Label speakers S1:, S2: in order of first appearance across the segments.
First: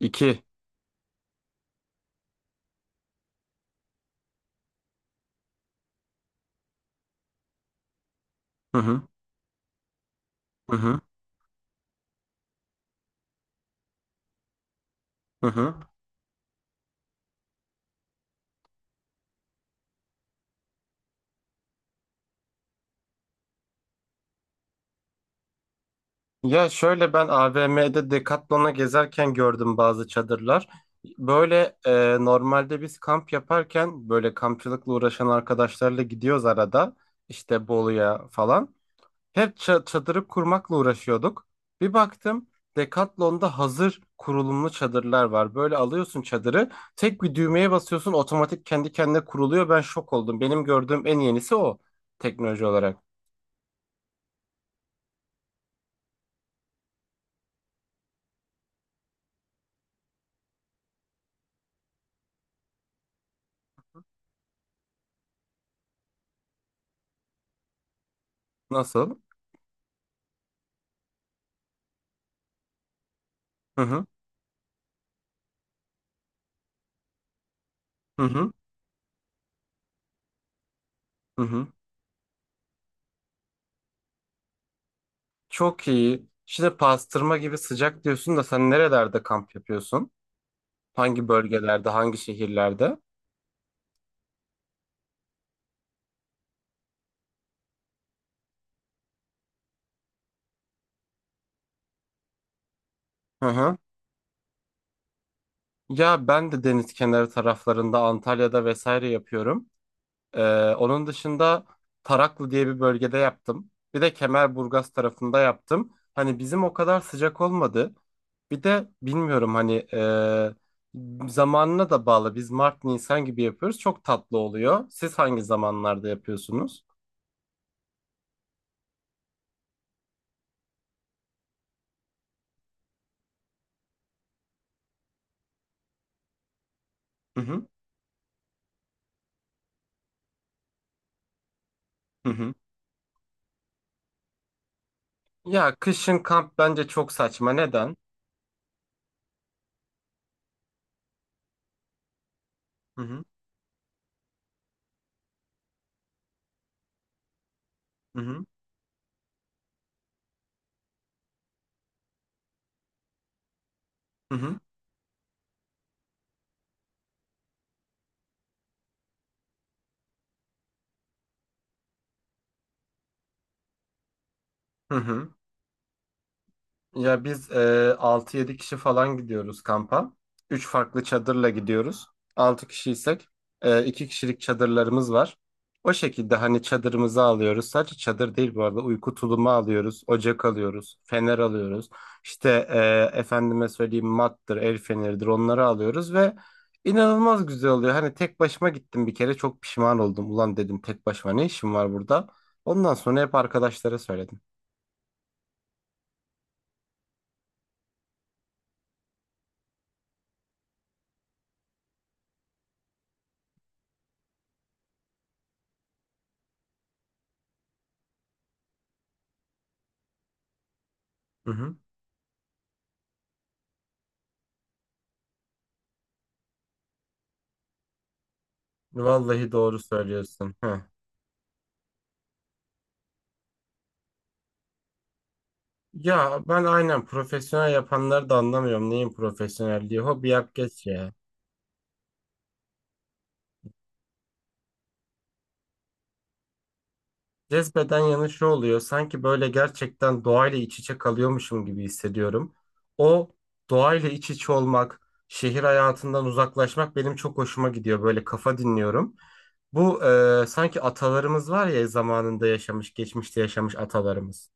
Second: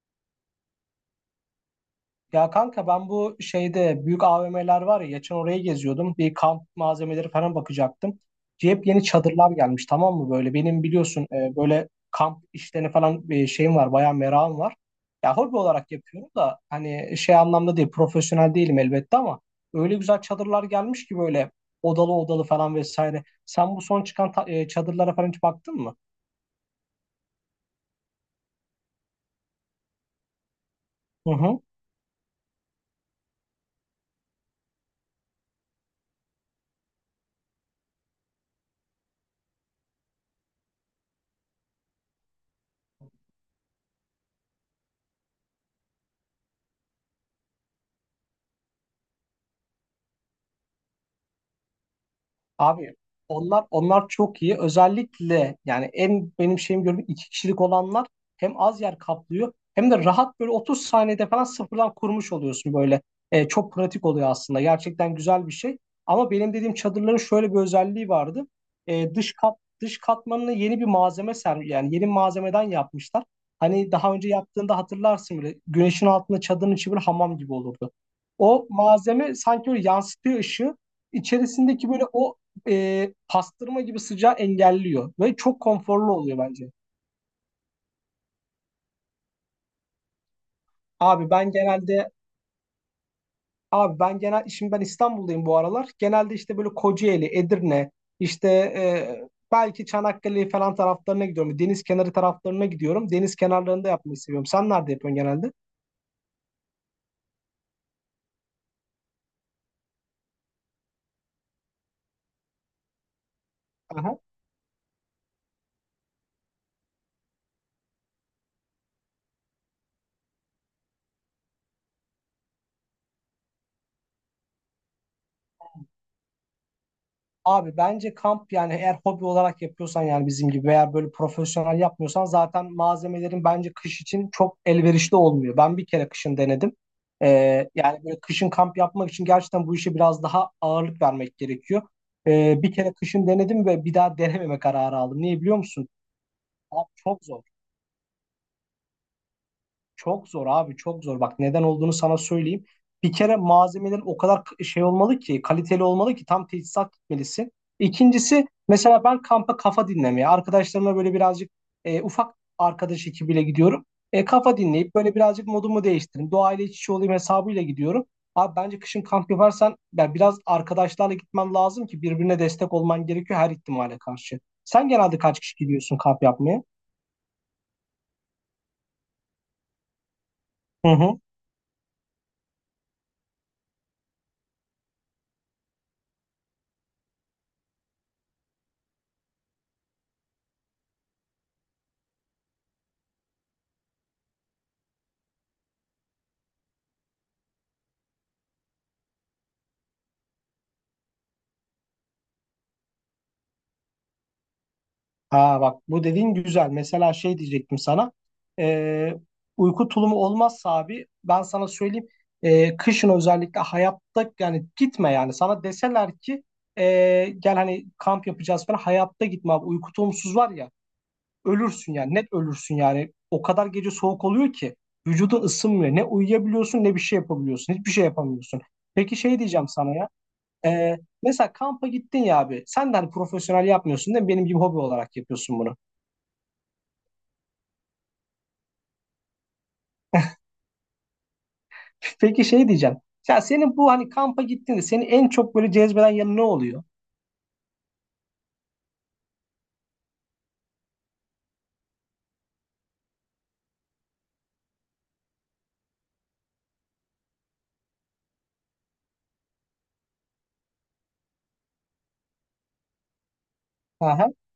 S1: İki.
S2: Ya kanka ben bu şeyde büyük AVM'ler var ya, geçen oraya geziyordum. Bir kamp malzemeleri falan bakacaktım.
S1: Hı
S2: Hep
S1: hı.
S2: yeni çadırlar gelmiş, tamam mı böyle?
S1: Hı
S2: Benim
S1: hı.
S2: biliyorsun böyle kamp işlerini falan, şeyim var, bayağı merakım var. Ya
S1: Hı
S2: hobi
S1: hı.
S2: olarak yapıyorum da hani şey anlamda değil, profesyonel değilim elbette, ama öyle güzel çadırlar gelmiş ki böyle odalı odalı falan vesaire. Sen bu son çıkan çadırlara falan hiç baktın mı?
S1: Ya şöyle ben AVM'de Decathlon'a gezerken gördüm bazı çadırlar.
S2: Hı hı.
S1: Normalde biz kamp yaparken böyle kampçılıkla uğraşan arkadaşlarla gidiyoruz arada. İşte Bolu'ya falan. Hep çadırı kurmakla uğraşıyorduk. Bir baktım Decathlon'da hazır kurulumlu çadırlar var. Böyle alıyorsun çadırı, tek bir düğmeye basıyorsun, otomatik kendi kendine kuruluyor. Ben şok oldum. Benim gördüğüm en yenisi o, teknoloji
S2: Abi
S1: olarak.
S2: onlar çok iyi. Özellikle yani en benim şeyim gördüğüm iki kişilik olanlar hem az yer kaplıyor hem de rahat, böyle 30 saniyede falan sıfırdan kurmuş oluyorsun böyle. Çok pratik oluyor aslında. Gerçekten güzel bir şey. Ama benim dediğim çadırların şöyle bir özelliği vardı.
S1: Nasıl?
S2: Dış katmanını yeni bir malzeme sermiş, yani yeni malzemeden yapmışlar.
S1: Hı
S2: Hani
S1: hı.
S2: daha önce yaptığında hatırlarsın, böyle güneşin altında çadırın içi bir hamam gibi olurdu.
S1: Hı hı,
S2: O malzeme sanki böyle yansıtıyor ışığı,
S1: hı hı.
S2: içerisindeki böyle o pastırma gibi sıcağı engelliyor ve çok
S1: Çok
S2: konforlu
S1: iyi.
S2: oluyor bence.
S1: Şimdi pastırma gibi sıcak diyorsun da sen nerelerde kamp yapıyorsun? Hangi
S2: Abi ben
S1: bölgelerde,
S2: genelde
S1: hangi şehirlerde?
S2: abi ben genel şimdi ben İstanbul'dayım bu aralar. Genelde işte böyle Kocaeli, Edirne, belki Çanakkale falan taraflarına gidiyorum. Deniz kenarı taraflarına gidiyorum. Deniz
S1: Hı hı.
S2: kenarlarında yapmayı seviyorum. Sen nerede yapıyorsun genelde?
S1: Ya ben de deniz kenarı taraflarında Antalya'da vesaire yapıyorum. Ee, Onun dışında Taraklı diye bir bölgede yaptım. Bir de Kemerburgaz tarafında yaptım. Hani bizim o kadar sıcak olmadı. Bir de bilmiyorum zamanına da bağlı. Biz Mart, Nisan gibi yapıyoruz. Çok tatlı oluyor. Siz hangi zamanlarda yapıyorsunuz?
S2: Abi bence kamp, yani eğer hobi olarak yapıyorsan, yani bizim gibi veya böyle profesyonel yapmıyorsan, zaten malzemelerin bence kış için çok elverişli olmuyor. Ben bir kere kışın denedim.
S1: Hı hı.
S2: Yani böyle kışın kamp yapmak için gerçekten bu işe biraz daha ağırlık vermek gerekiyor.
S1: Hı hı.
S2: Bir kere kışın denedim ve bir daha denememe kararı aldım. Niye biliyor
S1: Ya
S2: musun?
S1: kışın kamp bence
S2: Abi
S1: çok
S2: çok zor.
S1: saçma. Neden?
S2: Çok zor abi, çok zor. Bak neden olduğunu sana söyleyeyim.
S1: Hı
S2: Bir
S1: hı.
S2: kere malzemelerin o kadar şey olmalı ki, kaliteli olmalı ki, tam tesisat gitmelisin.
S1: Hı hı.
S2: İkincisi, mesela ben kampa kafa dinlemeye arkadaşlarımla böyle birazcık, ufak arkadaş ekibiyle gidiyorum.
S1: Hı
S2: Kafa
S1: hı.
S2: dinleyip böyle birazcık modumu değiştireyim, doğayla iç içe olayım hesabıyla gidiyorum. Abi bence kışın kamp yaparsan ya biraz arkadaşlarla gitmen lazım ki birbirine destek olman gerekiyor her ihtimale karşı. Sen
S1: Hı
S2: genelde
S1: hı.
S2: kaç kişi gidiyorsun kamp yapmaya?
S1: Ya biz e, 6-7 kişi falan gidiyoruz kampa. Üç
S2: Hı
S1: farklı
S2: hı.
S1: çadırla gidiyoruz. 6 kişiysek 2 kişilik çadırlarımız var. O şekilde hani çadırımızı alıyoruz. Sadece çadır değil, bu arada uyku tulumu alıyoruz. Ocak alıyoruz. Fener alıyoruz. Efendime söyleyeyim, mattır, el feneridir, onları alıyoruz ve inanılmaz güzel oluyor. Hani tek başıma gittim bir kere, çok pişman oldum. Ulan dedim, tek başıma ne işim var burada? Ondan sonra hep arkadaşlara söyledim.
S2: Ha bak, bu dediğin güzel. Mesela şey diyecektim sana. Ee, Uyku tulumu olmazsa abi ben sana söyleyeyim. Kışın özellikle hayatta yani gitme yani. Sana deseler ki gel hani kamp yapacağız falan, hayatta gitme abi. Uyku tulumsuz var ya, ölürsün yani, net ölürsün yani. O kadar gece soğuk oluyor ki vücudun ısınmıyor. Ne uyuyabiliyorsun ne bir şey yapabiliyorsun. Hiçbir şey yapamıyorsun. Peki şey
S1: Vallahi
S2: diyeceğim
S1: doğru
S2: sana ya.
S1: söylüyorsun. Heh.
S2: Ee, Mesela kampa gittin ya abi. Sen de hani profesyonel yapmıyorsun, değil mi? Benim gibi hobi olarak yapıyorsun bunu.
S1: Ya ben aynen profesyonel yapanları da anlamıyorum. Neyin profesyonelliği? Hobi yap geç ya.
S2: Peki şey diyeceğim. Ya senin bu hani kampa gittiğinde seni en çok böyle cezbeden yanı ne oluyor?
S1: Cezbeden yanı şu oluyor. Sanki böyle gerçekten doğayla iç içe kalıyormuşum gibi hissediyorum. O doğayla iç içe olmak, şehir hayatından uzaklaşmak benim çok hoşuma gidiyor. Böyle kafa dinliyorum. Bu Sanki atalarımız var ya, zamanında yaşamış, geçmişte yaşamış
S2: Aha.
S1: atalarımız.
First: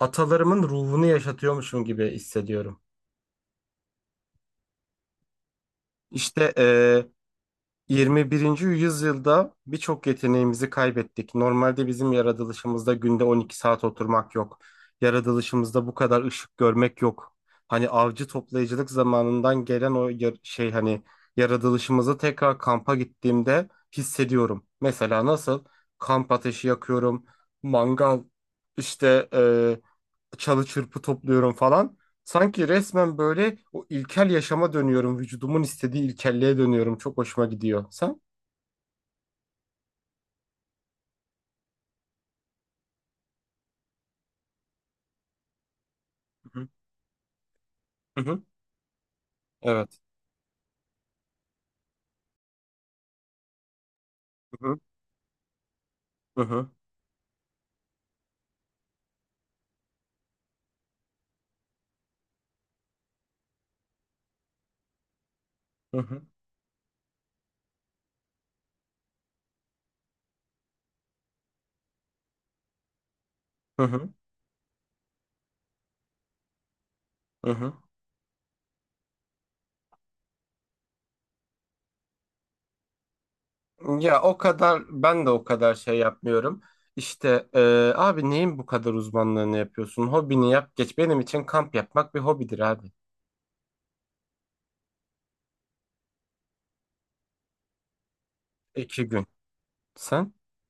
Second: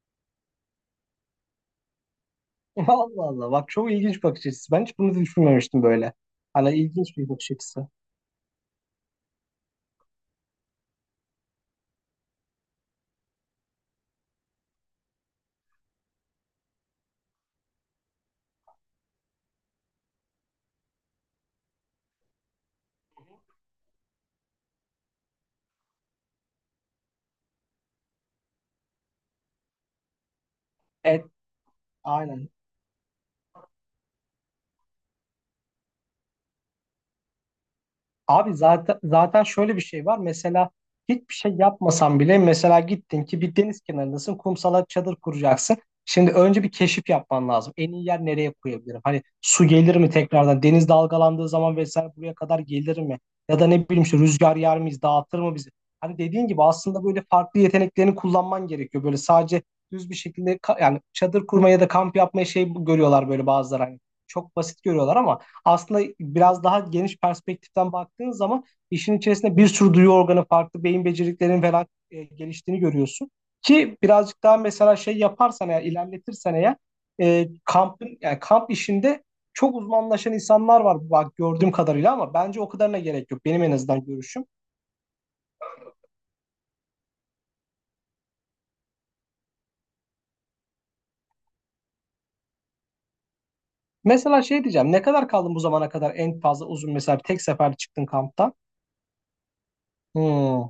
S1: Atalarımın ruhunu yaşatıyormuşum gibi hissediyorum.
S2: Allah Allah. Bak çok ilginç bakış açısı. Ben hiç bunu da düşünmemiştim böyle.
S1: İşte
S2: Hani
S1: eee,
S2: ilginç bir bakış açısı.
S1: 21. yüzyılda birçok yeteneğimizi kaybettik. Normalde bizim yaratılışımızda günde 12 saat oturmak yok. Yaratılışımızda bu kadar ışık görmek yok. Hani avcı toplayıcılık zamanından gelen o yar- şey hani yaratılışımızı tekrar kampa gittiğimde hissediyorum. Mesela nasıl? Kamp ateşi yakıyorum, mangal, işte çalı çırpı
S2: Evet.
S1: topluyorum falan.
S2: Aynen.
S1: Sanki resmen böyle o ilkel yaşama dönüyorum. Vücudumun istediği ilkelliğe dönüyorum. Çok hoşuma gidiyor. Sen?
S2: Abi zaten şöyle bir şey var. Mesela hiçbir şey yapmasan bile, mesela gittin ki bir deniz kenarındasın. Kumsala çadır kuracaksın. Şimdi
S1: Hı
S2: önce
S1: hı.
S2: bir keşif yapman lazım. En iyi
S1: Hı
S2: yer,
S1: hı,
S2: nereye koyabilirim? Hani su gelir
S1: evet.
S2: mi tekrardan? Deniz dalgalandığı zaman vesaire buraya kadar gelir mi? Ya da ne bileyim, işte rüzgar
S1: Hı
S2: yer
S1: hı.
S2: miyiz? Dağıtır mı bizi? Hani
S1: Hı
S2: dediğin gibi
S1: hı.
S2: aslında böyle farklı yeteneklerini kullanman gerekiyor. Böyle sadece düz bir şekilde yani çadır kurmaya da kamp yapmaya şey görüyorlar böyle bazıları hani. Çok basit görüyorlar ama
S1: Hı
S2: aslında
S1: hı.
S2: biraz daha geniş perspektiften baktığın zaman işin içerisinde bir sürü duyu organı, farklı beyin becerilerinin falan geliştiğini görüyorsun.
S1: Hı
S2: Ki
S1: hı.
S2: birazcık daha mesela şey yaparsan, eğer ilerletirsen eğer,
S1: Hı. Hı.
S2: kampın yani kamp işinde çok uzmanlaşan insanlar var bak, gördüğüm kadarıyla, ama bence o kadarına gerek yok. Benim en azından
S1: Ya o
S2: görüşüm.
S1: kadar, ben de o kadar şey yapmıyorum. İşte e, Abi neyin bu kadar uzmanlığını yapıyorsun? Hobini yap geç. Benim için kamp yapmak bir hobidir abi.
S2: Mesela şey diyeceğim, ne kadar kaldın bu zamana kadar, en fazla uzun, mesela tek sefer çıktın kamptan?
S1: İki gün. Sen?
S2: Hmm.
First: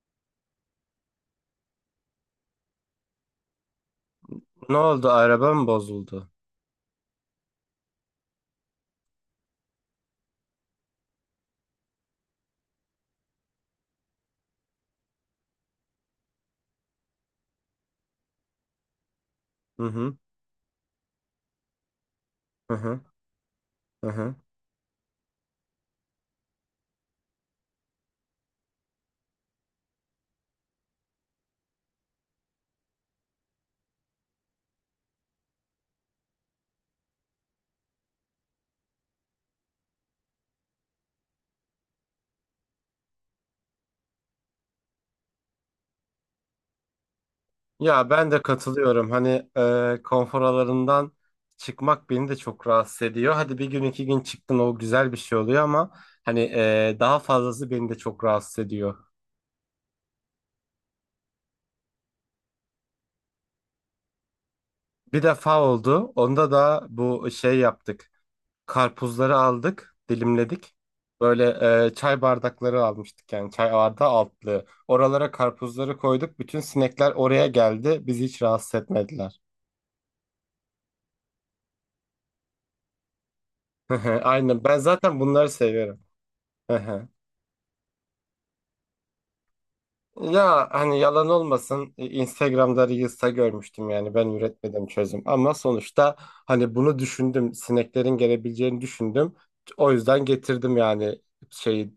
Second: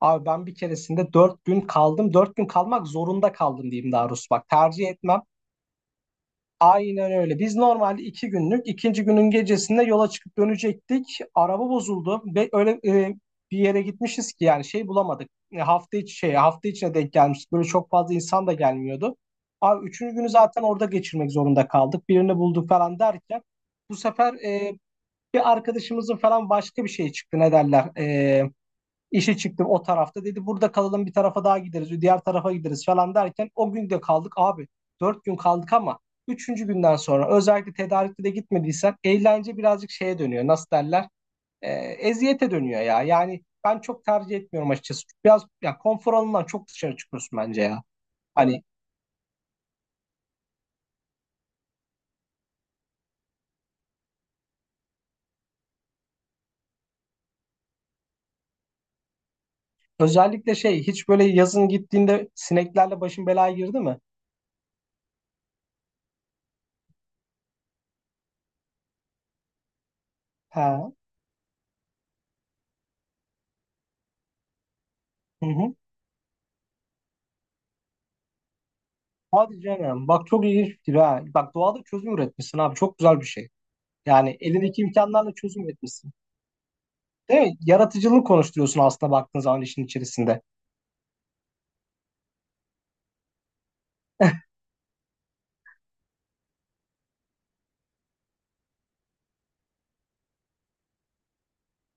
S2: Abi ben bir keresinde 4 gün kaldım. 4 gün kalmak zorunda kaldım diyeyim daha doğrusu. Bak
S1: Ne
S2: tercih
S1: oldu?
S2: etmem.
S1: Araba mı bozuldu?
S2: Aynen öyle. Biz normalde 2 günlük, ikinci günün gecesinde yola çıkıp dönecektik. Araba bozuldu ve öyle bir yere gitmişiz ki yani şey bulamadık. Hafta içi şey, hafta içine denk gelmiştik. Böyle çok fazla insan da gelmiyordu.
S1: Hı
S2: Abi üçüncü
S1: hı.
S2: günü zaten orada geçirmek zorunda kaldık. Birini bulduk
S1: Hı
S2: falan
S1: hı.
S2: derken bu
S1: Hı
S2: sefer
S1: hı.
S2: bir arkadaşımızın falan başka bir şey çıktı. Ne derler? İşe çıktım o tarafta. Dedi burada kalalım, bir tarafa daha gideriz. Diğer tarafa gideriz falan derken o gün de kaldık abi. 4 gün kaldık ama üçüncü günden sonra, özellikle tedarikli de gitmediysen, eğlence birazcık şeye dönüyor. Nasıl derler? Eziyete dönüyor ya. Yani ben çok tercih etmiyorum açıkçası. Biraz ya konfor alanından çok dışarı çıkıyorsun bence ya.
S1: Ya ben de
S2: Hani
S1: katılıyorum. Konfor alanından çıkmak beni de çok rahatsız ediyor. Hadi bir gün iki gün çıktın, o güzel bir şey oluyor ama daha fazlası beni de çok rahatsız ediyor.
S2: özellikle şey, hiç böyle yazın gittiğinde sineklerle başın belaya girdi mi?
S1: Bir defa oldu. Onda da bu şey yaptık. Karpuzları aldık, dilimledik.
S2: Ha.
S1: Böyle Çay bardakları almıştık, yani çay bardağı altlığı. Oralara
S2: Hı hı.
S1: karpuzları koyduk. Bütün sinekler oraya geldi. Bizi hiç rahatsız etmediler.
S2: Hadi canım. Bak çok ilginç fikir ha. Bak doğada çözüm üretmişsin abi. Çok güzel bir şey. Yani
S1: Aynen. Ben
S2: elindeki
S1: zaten
S2: imkanlarla
S1: bunları
S2: çözüm
S1: seviyorum.
S2: üretmişsin. Değil mi? Yaratıcılık konuşturuyorsun aslında, baktığın zaman işin içerisinde.
S1: Ya hani yalan olmasın, Instagram'da Reels'ta görmüştüm, yani ben üretmedim çözüm ama sonuçta hani bunu düşündüm, sineklerin gelebileceğini düşündüm, o yüzden getirdim yani şeyi,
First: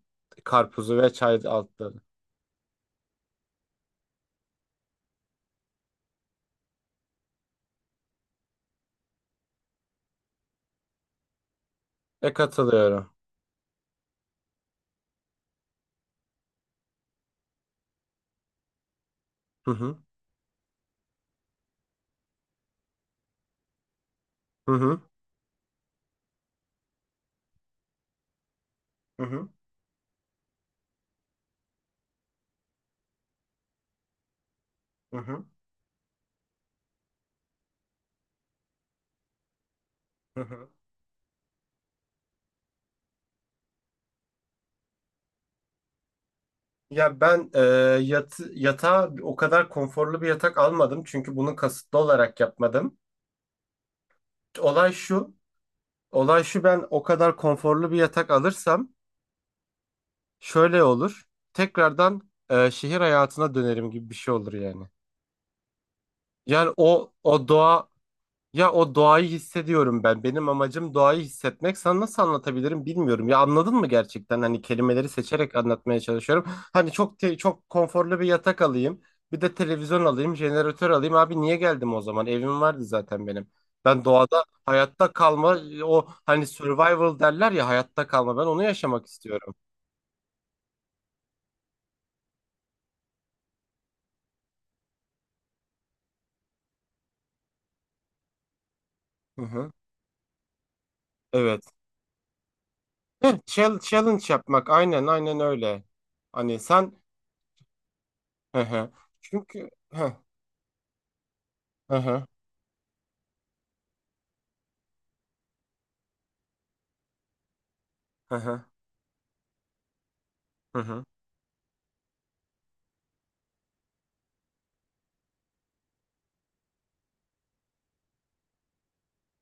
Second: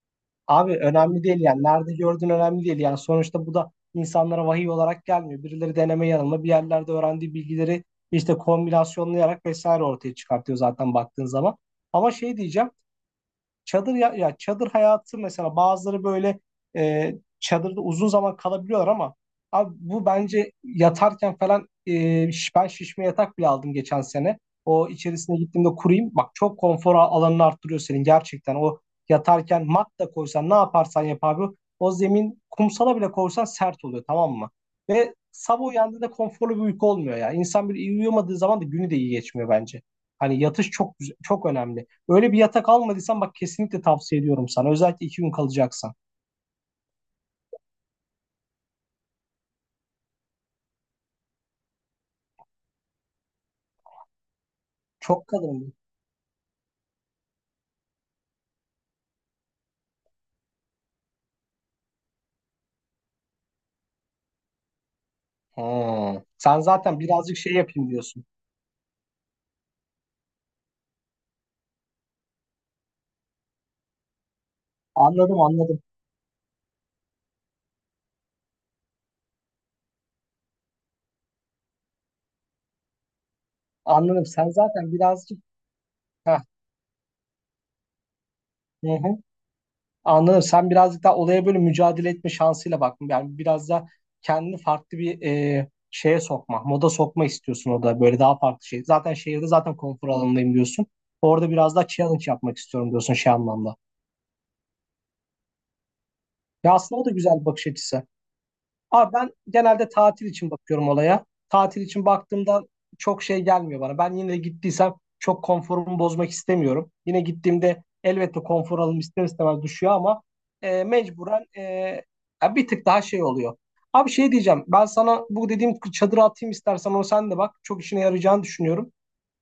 S2: Abi
S1: karpuzu ve
S2: önemli
S1: çay
S2: değil yani. Nerede
S1: altları.
S2: gördüğün önemli değil. Yani sonuçta bu da insanlara vahiy olarak gelmiyor. Birileri deneme yanılma bir yerlerde öğrendiği bilgileri işte kombinasyonlayarak vesaire ortaya çıkartıyor zaten, baktığın zaman. Ama
S1: E
S2: şey diyeceğim.
S1: katılıyorum.
S2: Çadır ya, ya çadır hayatı, mesela bazıları böyle e, çadırda uzun zaman kalabiliyorlar ama
S1: Hı
S2: abi
S1: hı,
S2: bu bence yatarken falan ben şişme yatak bile aldım geçen sene.
S1: hı
S2: O,
S1: hı,
S2: içerisine gittiğimde kurayım. Bak çok konfor alanını arttırıyor senin, gerçekten. O
S1: hı hı,
S2: yatarken mat da koysan, ne yaparsan yap abi, o zemin kumsala bile koysan sert oluyor, tamam mı? Ve
S1: hı hı.
S2: sabah uyandığında konforlu bir uyku olmuyor ya. İnsan bir iyi uyuyamadığı zaman da günü de iyi geçmiyor bence. Hani
S1: Hı
S2: yatış
S1: hı.
S2: çok önemli. Öyle bir yatak almadıysan bak, kesinlikle tavsiye ediyorum sana. Özellikle 2 gün kalacaksan.
S1: Ya ben e, Yatağa o kadar konforlu bir yatak almadım çünkü bunu kasıtlı olarak yapmadım. Olay
S2: Çok
S1: şu,
S2: kalın.
S1: Olay şu, ben o kadar konforlu bir yatak alırsam şöyle olur. Tekrardan şehir hayatına dönerim gibi bir şey olur yani.
S2: Hmm. Sen
S1: Yani
S2: zaten
S1: o
S2: birazcık
S1: o
S2: şey
S1: doğa,
S2: yapayım diyorsun.
S1: ya o doğayı hissediyorum ben. Benim amacım doğayı hissetmek. Sana nasıl anlatabilirim bilmiyorum. Ya anladın mı gerçekten? Hani kelimeleri
S2: Anladım
S1: seçerek
S2: anladım.
S1: anlatmaya çalışıyorum. Hani çok konforlu bir yatak alayım. Bir de televizyon alayım, jeneratör alayım. Abi niye geldim o zaman? Evim vardı zaten benim. Ben
S2: Anladım.
S1: doğada
S2: Sen zaten
S1: hayatta
S2: birazcık.
S1: kalma, o
S2: Heh,
S1: hani survival derler ya, hayatta kalma. Ben onu
S2: hı
S1: yaşamak
S2: hı.
S1: istiyorum.
S2: Anladım. Sen birazcık daha olaya böyle mücadele etme şansıyla bak. Yani biraz da kendini farklı bir şeye sokma, moda sokma istiyorsun orada. Böyle daha farklı şey. Zaten
S1: Hı
S2: şehirde
S1: hı.
S2: zaten konfor alanındayım diyorsun. Orada
S1: Evet.
S2: biraz daha challenge yapmak istiyorum diyorsun, şey
S1: Heh,
S2: anlamda.
S1: challenge yapmak, aynen aynen öyle. Hani
S2: Ya
S1: sen,
S2: aslında o da güzel bir bakış açısı.
S1: hı hı.
S2: Abi ben
S1: Çünkü
S2: genelde
S1: hı
S2: tatil için bakıyorum olaya. Tatil
S1: hı,
S2: için
S1: hı
S2: baktığımda çok şey gelmiyor bana. Ben yine gittiysem çok konforumu bozmak istemiyorum. Yine gittiğimde
S1: hı,
S2: elbette
S1: hı.
S2: konfor alım ister istemez düşüyor ama
S1: Hı hı.
S2: mecburen, ya bir tık daha şey oluyor. Abi şey diyeceğim. Ben sana bu dediğim çadırı atayım, istersen onu sen de bak. Çok işine yarayacağını düşünüyorum.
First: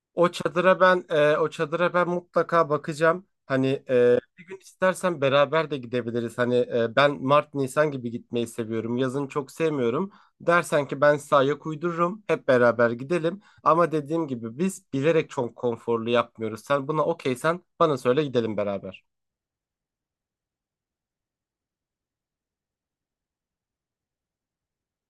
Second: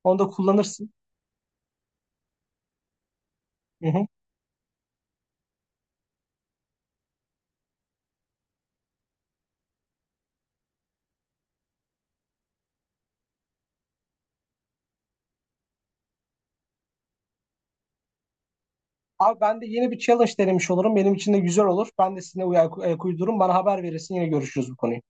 S2: Onu da
S1: O çadıra
S2: kullanırsın.
S1: ben, o çadıra ben mutlaka bakacağım.
S2: Hı hı.
S1: Bir gün istersen beraber de gidebiliriz. Ben Mart Nisan gibi gitmeyi seviyorum. Yazın çok sevmiyorum. Dersen ki ben size ayak uydururum, hep beraber gidelim. Ama dediğim gibi biz bilerek çok konforlu yapmıyoruz. Sen buna okeysen bana söyle, gidelim beraber.
S2: Abi ben de yeni bir challenge denemiş olurum. Benim için de güzel olur. Ben de sizinle ayak uydururum. Bana haber verirsin. Yine görüşürüz bu konuyu.